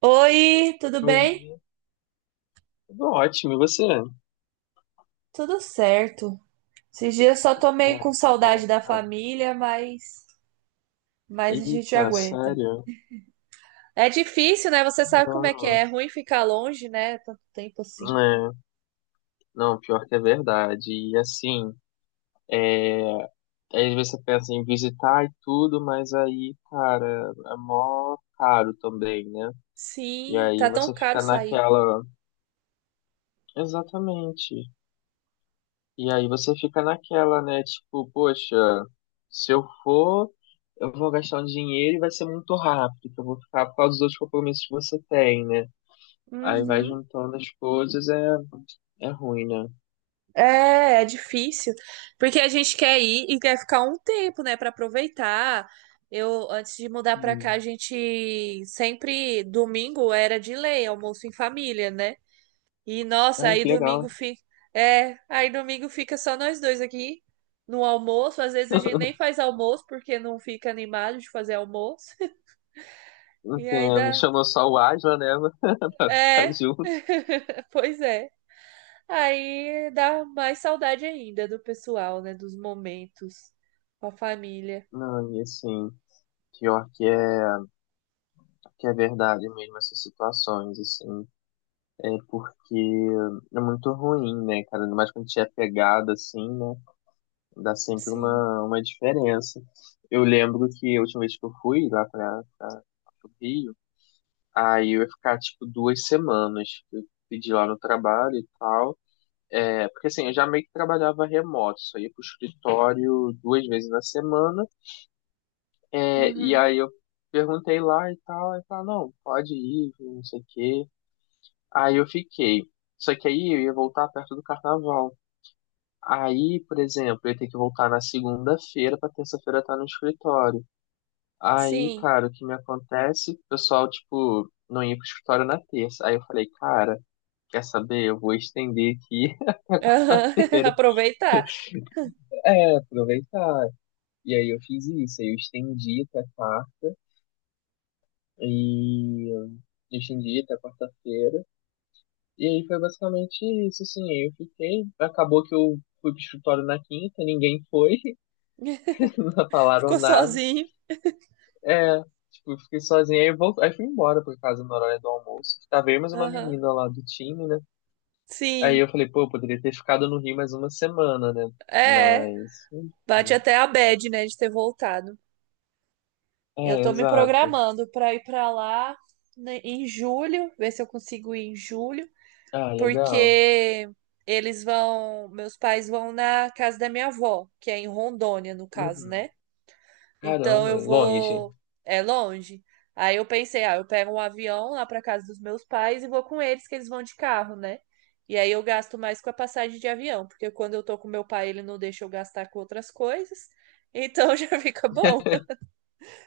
Oi, tudo bem? Oi, tudo ótimo, e você? Tudo certo. Esses dias eu só tô meio Ah, com que bom, saudade da cara. família, mas a gente Eita, aguenta. sério? É difícil, né? Você sabe como é que é. Não, É ruim ficar longe, né? Tanto tempo assim. é, não, pior que é verdade. E assim, é, às vezes você pensa em visitar e tudo, mas aí, cara, é mó caro também, né? E Sim, aí tá tão você caro fica sair. naquela. Exatamente. E aí você fica naquela, né? Tipo, poxa, se eu for, eu vou gastar um dinheiro e vai ser muito rápido, que eu vou ficar por causa dos outros compromissos que você tem, né? Aí vai Uhum. juntando as coisas, é ruim, né? É, é difícil. Porque a gente quer ir e quer ficar um tempo, né, pra aproveitar. Eu, antes de mudar pra cá, a Sim. gente sempre, domingo era de lei, almoço em família, né? E nossa, Ai, aí que domingo legal. fica. É, aí domingo fica só nós dois aqui no almoço. Às vezes a gente nem faz almoço porque não fica animado de fazer almoço. E aí Entendo. dá. Chamou só o Asla, né? Pra ficar É, junto. pois é. Aí dá mais saudade ainda do pessoal, né? Dos momentos com a família. Não, e assim, pior que é, que é verdade mesmo essas situações, assim. É porque é muito ruim, né, cara? Ainda mais quando a gente é pegado, assim, né? Dá sempre Sim. uma diferença. Eu lembro que a última vez que eu fui lá pro Rio, aí eu ia ficar, tipo, duas semanas. Eu pedi lá no trabalho e tal. É, porque assim, eu já meio que trabalhava remoto, só ia pro escritório duas vezes na semana, e Uhum. aí eu perguntei lá e tal, e falaram, não, pode ir, não sei o quê. Aí eu fiquei. Só que aí eu ia voltar perto do carnaval. Aí, por exemplo, eu ia ter que voltar na segunda-feira pra terça-feira estar no escritório. Aí, Sim. cara, o que me acontece? O pessoal, tipo, não ia pro escritório na terça. Aí eu falei, cara, quer saber? Eu vou estender aqui Aham. terça-feira. Aproveitar. É, aproveitar. E aí eu fiz isso, aí eu estendi até quarta, e eu estendi até quarta-feira. E aí foi basicamente isso, assim, aí eu fiquei. Acabou que eu fui pro escritório na quinta, ninguém foi, não falaram Ficou nada. sozinho. É, tipo, eu fiquei sozinho, aí fui embora pra casa na hora do almoço. Tava eu mais uma Aham. menina lá do time, né? Aí Sim. eu falei, pô, eu poderia ter ficado no Rio mais uma semana, né? É. Mas, Bate enfim. até a bad, né? De ter voltado. Eu É, tô me exato. programando para ir para lá, né, em julho, ver se eu consigo ir em julho, Ah, legal. porque eles vão, meus pais vão na casa da minha avó, que é em Rondônia, no caso, Uhum. né? Então Caramba, eu longe. vou, é longe. Aí eu pensei, ah, eu pego um avião lá para casa dos meus pais e vou com eles, que eles vão de carro, né? E aí eu gasto mais com a passagem de avião, porque quando eu tô com meu pai, ele não deixa eu gastar com outras coisas. Então já fica bom,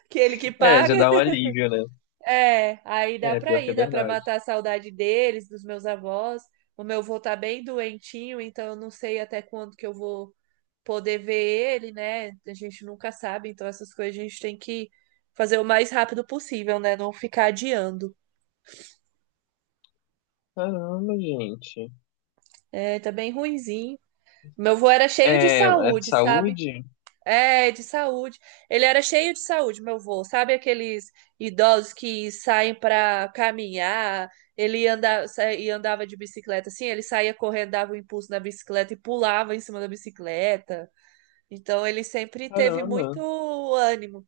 que ele que É, paga. já dá um alívio, né? É, aí dá É, pra pior que ir, é dá pra verdade. matar a saudade deles, dos meus avós. O meu avô tá bem doentinho, então eu não sei até quando que eu vou poder ver ele, né? A gente nunca sabe, então essas coisas a gente tem que fazer o mais rápido possível, né? Não ficar adiando. Caramba, gente. É, tá bem ruinzinho. Meu avô era cheio de É, é de saúde, sabe? saúde? É, de saúde. Ele era cheio de saúde, meu avô. Sabe aqueles idosos que saem para caminhar? Ele anda, e andava de bicicleta assim, ele saía correndo, dava um impulso na bicicleta e pulava em cima da bicicleta. Então ele sempre teve Caramba. muito ânimo.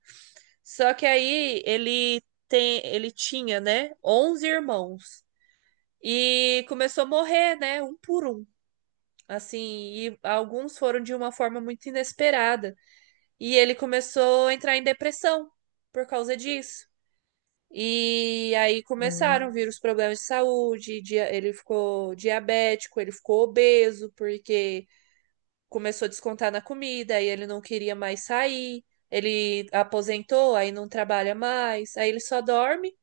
Só que aí ele tem, ele tinha, né, onze irmãos e começou a morrer, né, um por um. Assim, e alguns foram de uma forma muito inesperada. E ele começou a entrar em depressão por causa disso. E aí começaram a Hum, vir os problemas de saúde, ele ficou diabético, ele ficou obeso, porque começou a descontar na comida, aí ele não queria mais sair, ele aposentou, aí não trabalha mais, aí ele só dorme,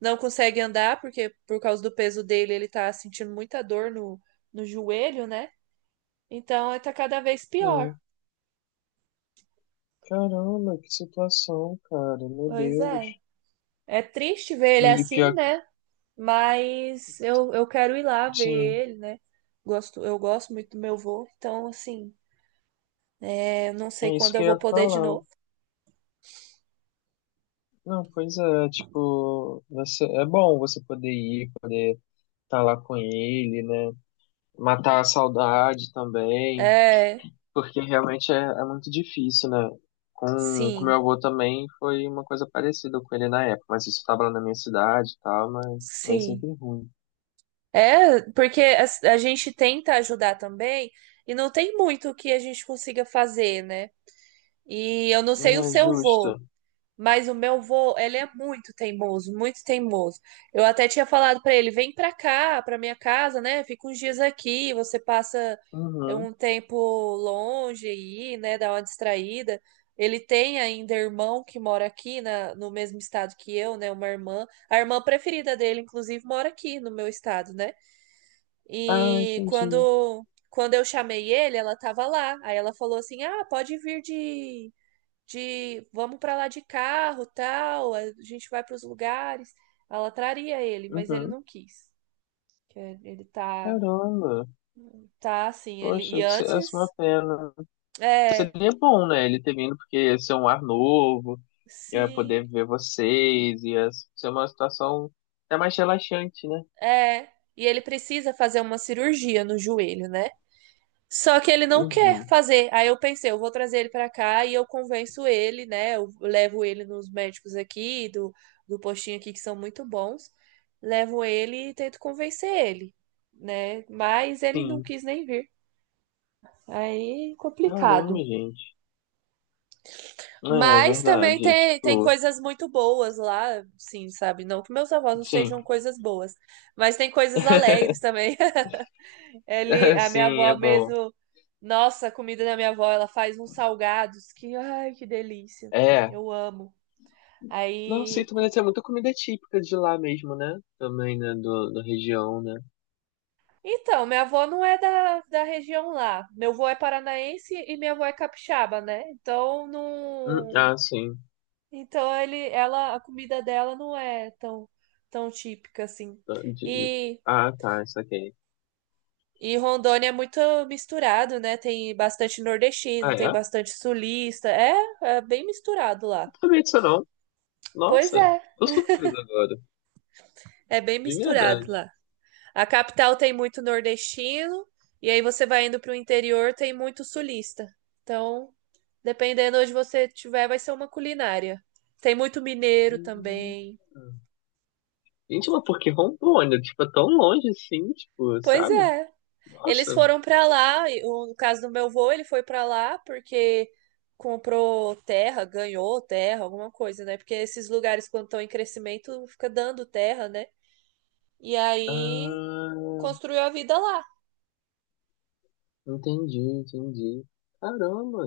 não consegue andar, porque por causa do peso dele ele tá sentindo muita dor no joelho, né? Então tá cada vez pior. sim. Caramba, que situação, cara. Meu Pois Deus. é. É triste ver ele E, e assim, pior que, né? Mas eu quero ir lá ver sim, ele, né? Gosto, eu gosto muito do meu vô, então assim, é, não sei é isso quando que eu eu vou ia poder de falar. novo. Não, pois é, tipo, você, é bom você poder ir, poder estar lá com ele, né? Matar a saudade também. É, Porque realmente é muito difícil, né? Com meu sim, avô também foi uma coisa parecida com ele na época, mas isso estava lá na minha cidade e tal, mas é sim. sempre ruim. É, porque a gente tenta ajudar também e não tem muito que a gente consiga fazer, né? E eu não É sei o seu vô, justo. mas o meu vô, ele é muito teimoso, muito teimoso. Eu até tinha falado pra ele, vem pra cá, pra minha casa, né? Fica uns dias aqui, você passa Uhum. um tempo longe aí, né? Dá uma distraída. Ele tem ainda irmão que mora aqui na, no mesmo estado que eu, né? Uma irmã. A irmã preferida dele, inclusive, mora aqui no meu estado, né? Ah, E entendi. quando eu chamei ele, ela tava lá. Aí ela falou assim: Ah, pode vir de vamos para lá de carro, tal, a gente vai para os lugares. Ela traria ele, mas ele Uhum. não quis. Que Ele tá Caramba. tá assim, ele Poxa, e que essa é uma antes pena. é, Seria bom, né? Ele ter vindo, porque ia ser um ar novo, ia sim, poder ver vocês, ia ser uma situação até mais relaxante, né? é, e ele precisa fazer uma cirurgia no joelho, né? Só que ele não quer Uhum. fazer. Aí eu pensei, eu vou trazer ele pra cá e eu convenço ele, né? Eu levo ele nos médicos aqui, do postinho aqui, que são muito bons. Levo ele e tento convencer ele, né? Mas ele não Sim. quis nem vir. Aí, Caramba, complicado. gente. É, é Mas também verdade. É tem tipo, coisas muito boas lá, sim, sabe? Não que meus avós não sim. sejam coisas boas, mas tem coisas alegres também. Ele, a minha Sim, avó é bom. mesmo, nossa, a comida da minha avó, ela faz uns salgados que, ai, que delícia. É. Eu amo. Nossa, e Aí, também deve ter muita comida típica de lá mesmo, né? Também, né? Da região, né? então, minha avó não é da região lá. Meu avô é paranaense e minha avó é capixaba, né? Então, não, Ah, sim. então ele, ela, a comida dela não é tão tão típica assim. Tá, de- E Ah, tá, isso aqui. E Rondônia é muito misturado, né? Tem bastante Ah, nordestino, é? tem Não bastante sulista. É, é bem misturado lá. sabia disso, não. Pois Nossa, é, tô surpreso agora. é bem De verdade. misturado lá. A capital tem muito nordestino, e aí você vai indo para o interior, tem muito sulista. Então, dependendo onde você tiver, vai ser uma culinária. Tem muito mineiro Hum. também. Gente, mas por que Rondônia? Tipo, é tão longe assim, tipo, Pois sabe? é. Eles Nossa. foram para lá, e no caso do meu avô, ele foi para lá porque comprou terra, ganhou terra, alguma coisa, né? Porque esses lugares, quando estão em crescimento, fica dando terra, né? E aí Ah, construiu a vida lá. Entendi. Caramba.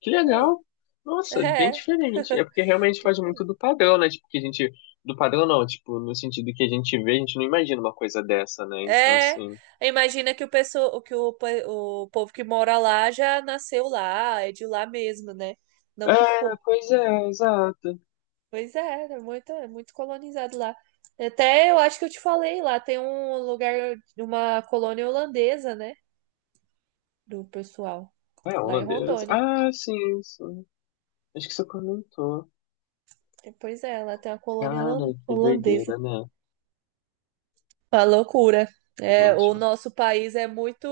Que Foi. legal. Nossa, bem diferente. É porque realmente faz É. muito do padrão, né? Tipo, que a gente. Do padrão não, tipo, no sentido que a gente vê, a gente não imagina uma coisa dessa, né? Então, É, assim. imagina que o pessoal, que o, o povo que mora lá já nasceu lá, é de lá mesmo, né? Não que É, for. pois é, exato. Pois é, é muito colonizado lá. Até eu acho que eu te falei lá, tem um lugar, uma colônia holandesa, né? Do pessoal, É um lá em holandês? Rondônia. Ah, sim. Acho que você comentou. É, pois é, lá tem uma colônia Cara, que holandesa. doideira, né? Uma loucura. É, o Gente. nosso país é muito...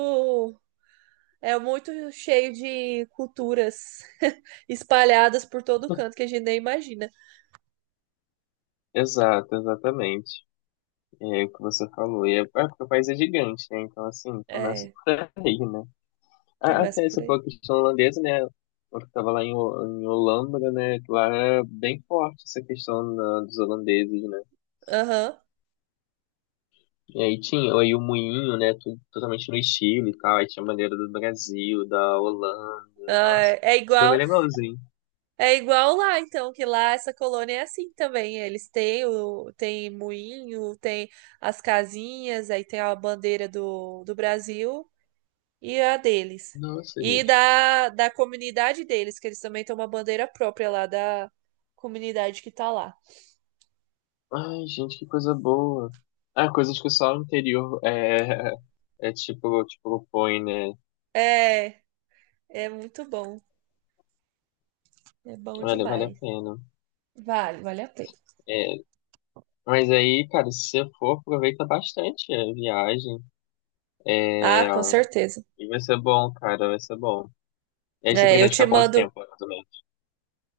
é muito cheio de culturas espalhadas por todo canto que a gente nem imagina. Exato, exatamente. É o que você falou. É porque o país é gigante, né? Então, assim, começa É, por aí, né? Ah, começa até por essa foi aí. a questão holandesa, né? Eu estava lá em, Ho- em Holambra, né? Que lá é bem forte essa questão da- dos holandeses, né? Aham. E aí tinha aí o moinho, né? Tudo, totalmente no estilo e tal. Aí tinha a bandeira do Brasil, da Holanda. Nossa, Ah, É foi igual, bem legalzinho. é igual lá, então, que lá essa colônia é assim também. Eles têm o, tem moinho, tem as casinhas, aí tem a bandeira do Brasil e a deles. Nossa, E gente. da comunidade deles, que eles também têm uma bandeira própria lá da comunidade que tá lá. Ai, gente, que coisa boa. Ah, coisas que só o interior é, é tipo, tipo põe né? É, é muito bom. É bom Olha, vale a demais. pena. Vale, vale a pena. É, mas aí, cara, se você for, aproveita bastante a viagem É, Ah, com certeza. E vai ser bom, cara, vai ser bom. E aí você É, eu pretende te ficar quanto mando. tempo, mais ou menos?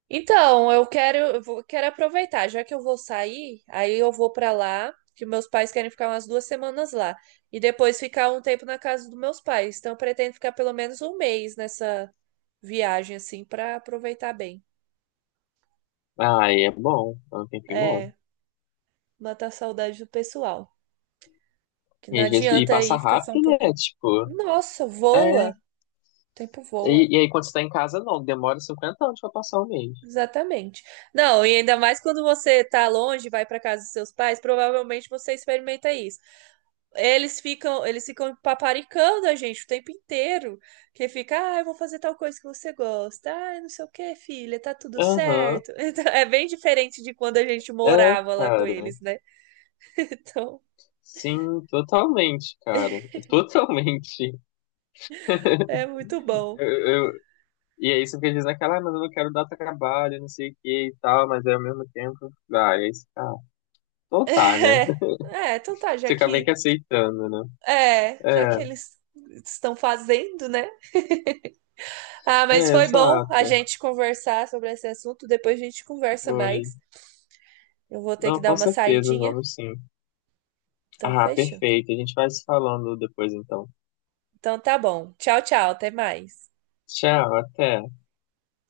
Então, eu quero, quero aproveitar, já que eu vou sair, aí eu vou pra lá, que meus pais querem ficar umas 2 semanas lá, e depois ficar um tempo na casa dos meus pais. Então, eu pretendo ficar pelo menos um mês nessa viagem, assim, pra aproveitar bem. Ah, aí é bom, é um tempinho bom. É, matar a saudade do pessoal, que não E às vezes, e adianta passa aí ficar só um rápido, né? pouquinho. Tipo, Nossa, voa! é. O tempo voa. E aí quando você tá em casa, não, demora 50 anos pra passar um mês. Exatamente. Não, e ainda mais quando você tá longe, vai para casa dos seus pais, provavelmente você experimenta isso. Eles ficam paparicando a gente o tempo inteiro, que fica, ah, eu vou fazer tal coisa que você gosta. Ah, não sei o que filha, tá tudo Aham, certo. Então, é bem diferente de quando a gente é, morava lá com cara. eles, né? Então, Sim, totalmente, cara. Totalmente. é muito bom. Eu, eu- e aí você fica dizendo aquela, ah, mas eu não quero dar trabalho, não sei o que e tal, mas aí ao mesmo tempo, ah, e aí você fica, ah, então tá, né? É, é, então tá, já Você acaba meio que, que aceitando, né? Já É, que eles estão fazendo, né? Ah, mas é, foi bom a exato. gente conversar sobre esse assunto. Depois a gente conversa Foi. mais. Eu vou ter que Não, dar com uma certeza, saidinha. vamos sim. Então, Ah, fechou. perfeito. A gente vai se falando depois então. Então, tá bom. Tchau, tchau. Até mais. Tchau, até.